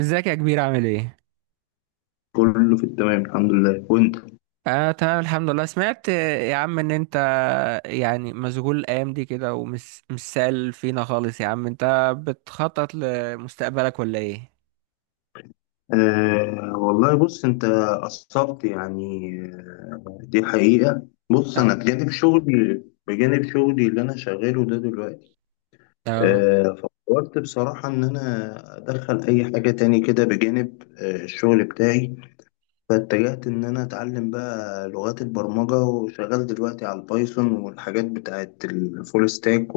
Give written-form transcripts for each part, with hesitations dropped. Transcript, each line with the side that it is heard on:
right: ازيك يا كبير؟ عامل ايه؟
left: كله في التمام، الحمد لله، وانت؟
right: اه، تمام الحمد لله. سمعت يا عم ان انت يعني مشغول الايام دي كده، ومش مش سال فينا خالص. يا عم، انت بتخطط لمستقبلك ولا ايه؟
left: والله، بص انت قصرت يعني. دي حقيقة. بص، انا
right: اه.
left: بجانب شغلي، اللي انا شغاله ده دلوقتي.
right: اه.
left: آه فكرت بصراحة ان انا ادخل اي حاجة تاني كده بجانب الشغل بتاعي. فاتجهت ان انا اتعلم بقى لغات البرمجة، وشغال دلوقتي على البايثون والحاجات بتاعت الفول ستاك،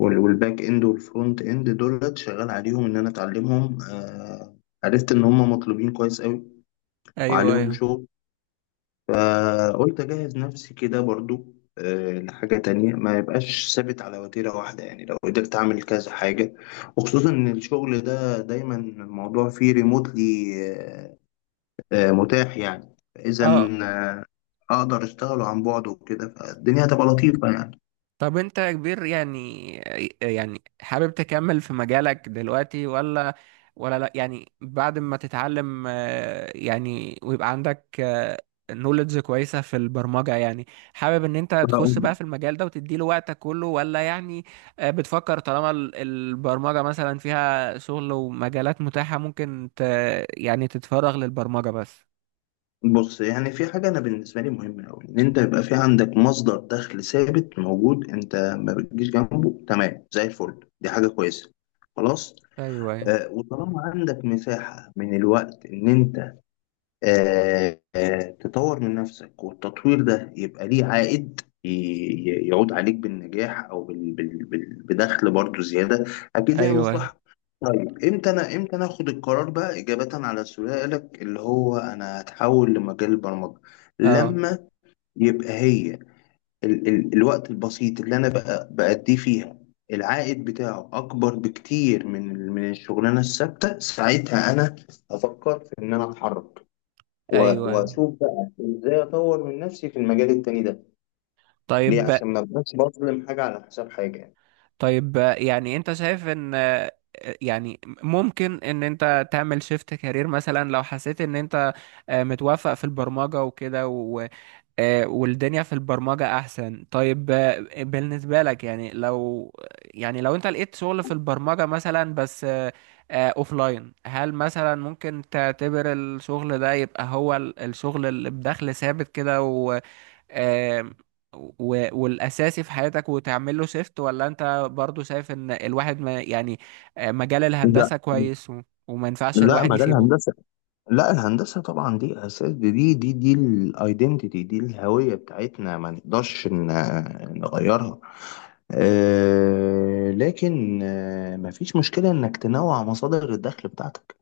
left: والباك اند والفرونت اند دولت، شغال عليهم ان انا اتعلمهم. عرفت ان هم مطلوبين كويس قوي
right: ايوه
left: وعليهم
right: ايوه.
left: شغل. فقلت اجهز نفسي كده برضو لحاجة تانية، ما يبقاش ثابت على وتيرة واحدة. يعني لو قدرت اعمل كذا حاجة، وخصوصا ان الشغل ده دايما الموضوع فيه ريموتلي، آه متاح يعني. فاذا
right: اه.
left: آه، اقدر اشتغله عن بعد وكده، فالدنيا هتبقى لطيفة.
right: طب انت يا كبير، يعني يعني حابب تكمل في مجالك دلوقتي ولا ولا؟ لا يعني بعد ما تتعلم، يعني ويبقى عندك نوليدج كويسة في البرمجة، يعني حابب ان انت تخش بقى
left: يعني
right: في المجال ده وتديله وقتك كله؟ ولا يعني بتفكر طالما البرمجة مثلا فيها شغل ومجالات متاحة، ممكن ت يعني تتفرغ للبرمجة بس؟
left: بص، يعني في حاجة أنا بالنسبة لي مهمة أوي، إن أنت يبقى في عندك مصدر دخل ثابت موجود أنت ما بتجيش جنبه، تمام زي الفل. دي حاجة كويسة. خلاص.
right: ايوه ايوه.
left: وطالما عندك مساحة من الوقت إن أنت تطور من نفسك، والتطوير ده يبقى ليه عائد، يعود عليك بالنجاح، او بدخل برضو زياده. اكيد ليها
right: ايوه.
left: مصلحه. طيب، امتى انا، امتى انا اخد القرار بقى، اجابه على سؤالك اللي هو انا هتحول لمجال البرمجه؟
right: اه.
left: لما يبقى هي، ال ال الوقت البسيط اللي انا بقى بأديه فيها العائد بتاعه اكبر بكتير من الشغلانه الثابته، ساعتها انا افكر في ان انا اتحرك،
right: ايوه ايوه.
left: واشوف بقى ازاي اطور من نفسي في المجال التاني ده. ليه؟
right: طيب.
left: عشان ما ابقاش بظلم حاجه على حساب حاجه يعني.
right: طيب، يعني انت شايف ان، يعني ممكن ان انت تعمل شيفت كارير مثلا لو حسيت ان انت متوافق في البرمجة وكده والدنيا في البرمجة احسن؟ طيب، بالنسبة لك يعني لو يعني لو انت لقيت شغل في البرمجة مثلا بس اوفلاين، هل مثلا ممكن تعتبر الشغل ده يبقى هو الشغل اللي بدخل ثابت كده، آم، والاساسي في حياتك وتعمل له شيفت؟ ولا انت برضو شايف ان الواحد ما يعني مجال
left: لا.
right: الهندسة كويس وما ينفعش
left: لا،
right: الواحد
left: مجال
right: يسيبه؟
left: الهندسة، لا الهندسة طبعا دي أساس، دي الايدنتيتي، دي الهوية بتاعتنا، ما نقدرش نغيرها. لكن مفيش مشكلة إنك تنوع مصادر الدخل بتاعتك،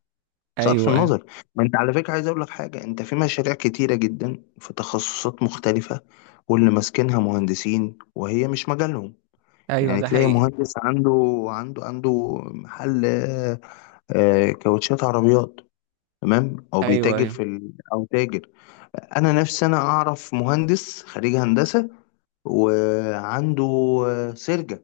left: صرف
right: ايوه ايوه.
left: النظر. ما انت على فكرة عايز اقول لك حاجة، انت في مشاريع كتيرة جدا في تخصصات مختلفة واللي ماسكينها مهندسين وهي مش مجالهم.
right: ايوه
left: يعني
right: ده
left: تلاقي
right: حقيقي.
left: مهندس عنده محل كاوتشات عربيات، تمام، او
right: ايوه
left: بيتاجر
right: ايوه.
left: في ال... او تاجر. انا نفسي انا اعرف مهندس خريج هندسة، وعنده سرجة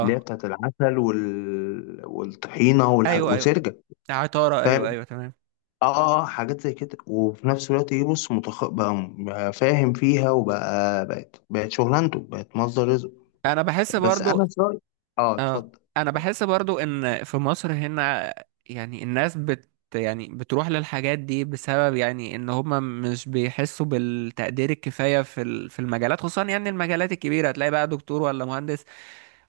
left: اللي هي بتاعت العسل وال... والطحينة والح...
right: ايوه ايوه،
left: وسرجة،
right: عطارة، ايوه
left: فاهم؟
right: ايوه تمام.
left: اه اه، حاجات زي كده. وفي نفس الوقت ايه، بص، متخ... بقى بقى فاهم فيها، وبقى بقت بقت شغلانته، بقت مصدر رزق.
right: انا بحس
left: بس
right: برضو.
left: انا في رأيي، اه
right: اه،
left: اتفضل.
right: انا بحس برضو ان في مصر هنا يعني الناس بت يعني بتروح للحاجات دي بسبب يعني ان هما مش بيحسوا بالتقدير الكفاية في في المجالات، خصوصا يعني المجالات الكبيرة. تلاقي بقى دكتور ولا مهندس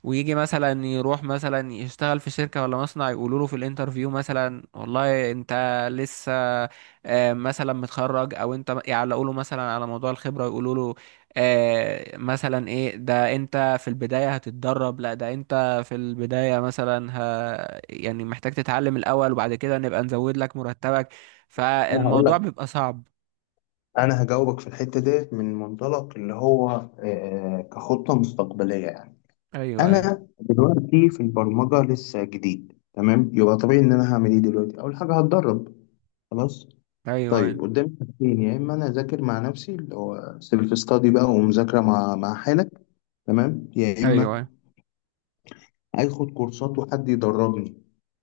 right: ويجي مثلا يروح مثلا يشتغل في شركة ولا مصنع، يقولوا له في الانترفيو مثلا والله انت لسه مثلا متخرج، او انت يعلقوا له مثلا على موضوع الخبرة، يقولوا له مثلا ايه ده انت في البداية هتتدرب. لا ده انت في البداية مثلا يعني محتاج تتعلم الاول، وبعد كده نبقى نزود لك مرتبك.
left: انا هقول
right: فالموضوع
left: لك،
right: بيبقى صعب.
left: انا هجاوبك في الحتة ديت من منطلق اللي هو كخطة مستقبلية يعني.
right: ايوه ايوه.
left: انا دلوقتي في البرمجة لسه جديد، تمام؟ يبقى طبيعي ان انا هعمل ايه دلوقتي؟ اول حاجة، هتدرب. خلاص.
right: ايوه ايوه.
left: طيب قدامي حاجتين، يا اما انا اذاكر مع نفسي اللي هو سيلف ستادي بقى، ومذاكرة مع حالك، تمام، يا اما
right: ايوه
left: اخد كورسات وحد يدربني.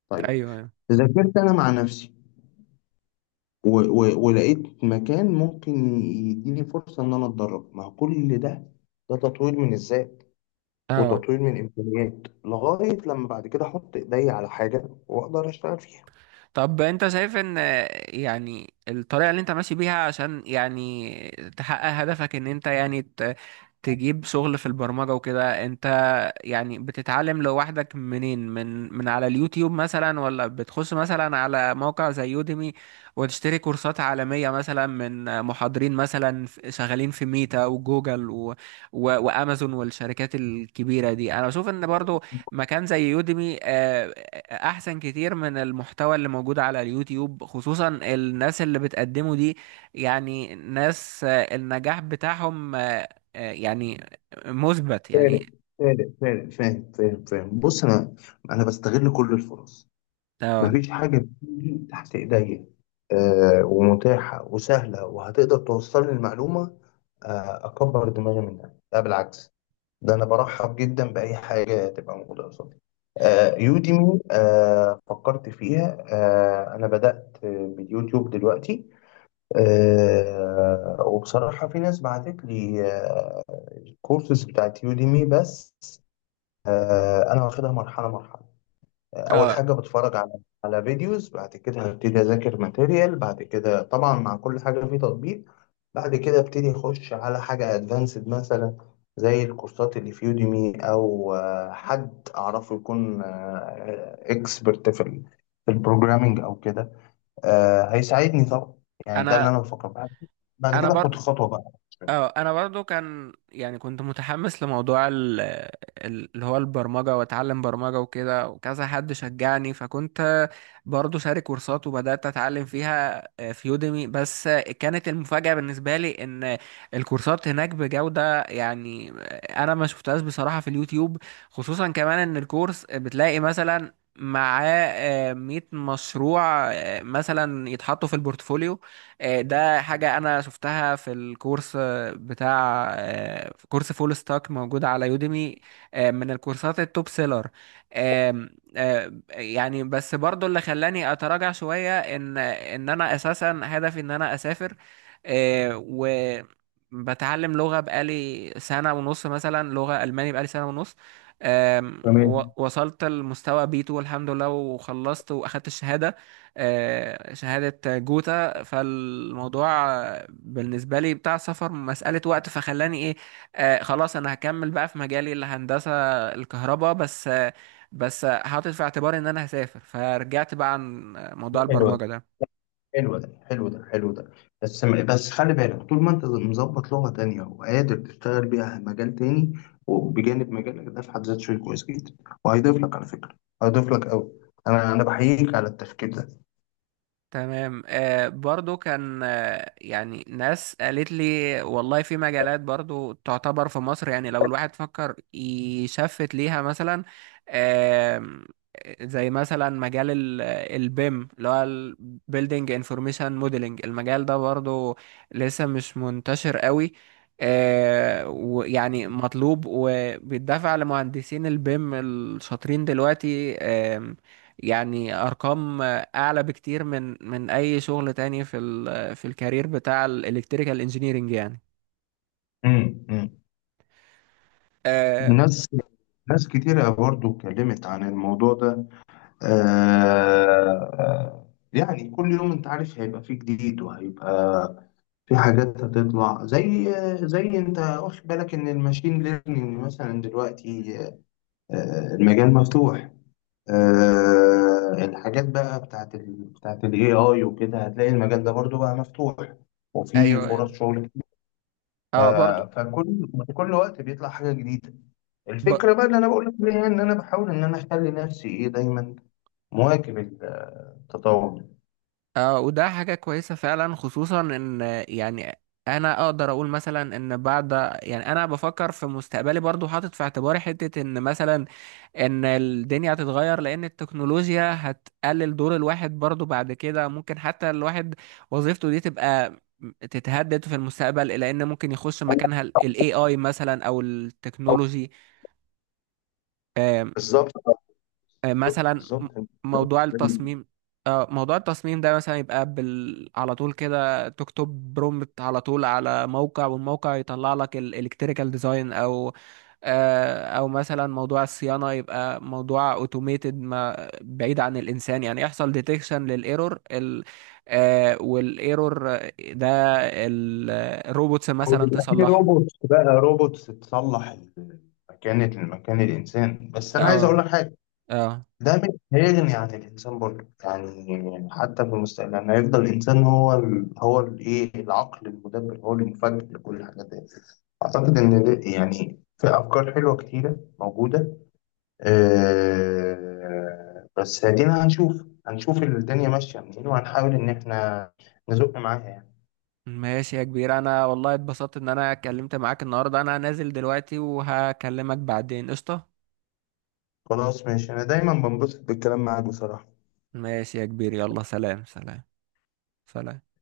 left: طيب،
right: ايوه.
left: ذاكرت انا مع نفسي و و ولقيت مكان ممكن يديني فرصة ان انا اتدرب. ما هو كل ده ده تطوير من الذات
right: أيوة.
left: وتطوير من الامكانيات، لغاية لما بعد كده احط ايدي على حاجة واقدر اشتغل فيها.
right: طب انت شايف ان يعني الطريقة اللي انت ماشي بيها عشان يعني تحقق هدفك، ان انت يعني تجيب شغل في البرمجة وكده، انت يعني بتتعلم لوحدك منين؟ من على اليوتيوب مثلا، ولا بتخش مثلا على موقع زي يوديمي وتشتري كورسات عالمية مثلا من محاضرين مثلا شغالين في ميتا وجوجل و وامازون والشركات الكبيرة دي؟ انا بشوف ان برضو مكان زي يوديمي، احسن كتير من المحتوى اللي موجود على اليوتيوب. خصوصا الناس اللي بتقدمه دي يعني ناس النجاح بتاعهم يعني مثبت يعني.
left: فاهم. بص انا، بستغل كل الفرص،
right: اه.
left: مفيش حاجة بتيجي تحت ايديا ومتاحة وسهلة وهتقدر توصل لي المعلومة اكبر دماغي منها، لا بالعكس. ده انا برحب جدا باي حاجه تبقى موجوده قصادي. يوديمي، فكرت فيها. انا بدات باليوتيوب دلوقتي. وبصراحه في ناس بعتت لي الكورسز بتاعت يوديمي، بس انا واخدها مرحله مرحله. اول
right: اه.
left: حاجه بتفرج على فيديوز، بعد كده هبتدي اذاكر ماتيريال، بعد كده طبعا مع كل حاجه في تطبيق، بعد كده ابتدي اخش على حاجه ادفانسد مثلا زي الكورسات اللي في يوديمي، او حد اعرفه يكون اكسبرت في في البروجرامينج او كده، هيساعدني طبعا. يعني ده اللي
right: انا
left: انا بفكر، بعد
right: انا
left: كده اخد
right: برضو
left: خطوه بقى.
right: اه انا برضو كان يعني كنت متحمس لموضوع اللي هو البرمجة، واتعلم برمجة وكده، وكذا حد شجعني، فكنت برضو شارك كورسات وبدأت اتعلم فيها، في يوديمي بس. كانت المفاجأة بالنسبة لي ان الكورسات هناك بجودة يعني، انا ما شفتهاش بصراحة في اليوتيوب. خصوصا كمان ان الكورس بتلاقي مثلا معاه مية مشروع مثلا يتحطوا في البورتفوليو. ده حاجة أنا شفتها في الكورس بتاع كورس فول ستاك موجود على يوديمي، من الكورسات التوب سيلر. آم، يعني بس برضو اللي خلاني اتراجع شوية ان انا اساسا هدفي ان انا اسافر. و بتعلم لغة بقالي سنة ونص مثلا، لغة ألماني بقالي سنة ونص،
left: تمام.
right: وصلت لمستوى بي 2 الحمد لله، وخلصت وأخدت الشهادة، شهادة جوتا. فالموضوع بالنسبة لي بتاع السفر مسألة وقت، فخلاني ايه، آه خلاص انا هكمل بقى في مجالي الهندسة الكهرباء بس. آه بس حاطط في اعتباري ان انا هسافر، فرجعت بقى عن موضوع
left: حلو،
right: البرمجة ده.
left: حلو ده، حلو ده، حلو ده. بس بس خلي بالك، طول ما انت مظبط لغة تانية وقادر تشتغل بيها مجال تاني، وبجانب مجالك ده في حد ذاته، شيء كويس جدا. وهيضيف لك على فكرة، هيضيف لك قوي. انا بحييك على التفكير ده.
right: تمام. آه برضو كان آه يعني ناس قالت لي والله في مجالات برضو تعتبر في مصر يعني لو الواحد فكر يشفت ليها مثلا، آه، زي مثلا مجال البيم، اللي هو ال Building Information Modeling. المجال ده برضو لسه مش منتشر قوي. آه، ويعني مطلوب وبيدفع لمهندسين البيم الشاطرين دلوقتي، آه يعني ارقام اعلى بكتير من اي شغل تاني في ال في الكارير بتاع الالكتريكال انجينيرنج يعني.
left: امم امم
right: آه.
left: ناس ناس كتيرة برضو اتكلمت عن الموضوع ده. آه يعني كل يوم انت عارف هيبقى فيه جديد، وهيبقى في حاجات هتطلع. زي انت واخد بالك ان الماشين ليرنينج مثلا دلوقتي، المجال مفتوح. الحاجات بقى بتاعت ال AI وكده، هتلاقي المجال ده برضو بقى مفتوح وفي
right: ايوه
left: فرص
right: ايوه.
left: شغل كتير.
right: اه برضو.
left: فكل، وقت بيطلع حاجة جديدة.
right: ب...
left: الفكرة بقى اللي أنا بقول لك عليها إن أنا بحاول إن أنا أخلي نفسي إيه دايما مواكب التطور ده.
right: آه وده حاجة كويسة فعلا، خصوصا ان يعني انا اقدر اقول مثلا ان بعد، يعني انا بفكر في مستقبلي برضو، حاطط في اعتباري حتة ان مثلا ان الدنيا هتتغير، لان التكنولوجيا هتقلل دور الواحد برضو بعد كده، ممكن حتى الواحد وظيفته دي تبقى تتهدد في المستقبل، لان ممكن يخش
left: أنا
right: مكانها الاي اي مثلا او
left: بحاول-
right: التكنولوجي.
left: بالظبط، بالظبط،
right: مثلا
left: بالظبط.
right: موضوع التصميم، موضوع التصميم ده مثلا يبقى على طول كده تكتب برومبت على طول على موقع، والموقع يطلع لك الالكتريكال ديزاين، او او مثلا موضوع الصيانة يبقى موضوع اوتوميتد ما بعيد عن الانسان، يعني يحصل ديتكشن للايرور والايرور ده ال- الروبوتس
left: أو
right: مثلا
left: يبقى في
right: تصلحه.
left: روبوتس، بقى روبوتس تصلح مكان الإنسان. بس أنا عايز أقول
right: اه.
left: لك حاجة،
right: اه.
left: ده مش هيغني عن الإنسان برضه، يعني حتى في المستقبل يعني هيفضل الإنسان هو ال هو الإيه العقل المدبر، هو اللي مفكر لكل الحاجات دي. أعتقد إن يعني في أفكار حلوة كتيرة موجودة. بس هدينا، هنشوف الدنيا ماشية منين، وهنحاول إن إحنا نزق معاها يعني.
right: ماشي يا كبير، انا والله اتبسطت ان انا اتكلمت معاك النهارده. انا نازل دلوقتي وهكلمك بعدين، قشطة.
left: خلاص، ماشي. أنا دايما بنبسط بالكلام معاك بصراحة.
right: ماشي يا كبير، يلا سلام. سلام. سلام.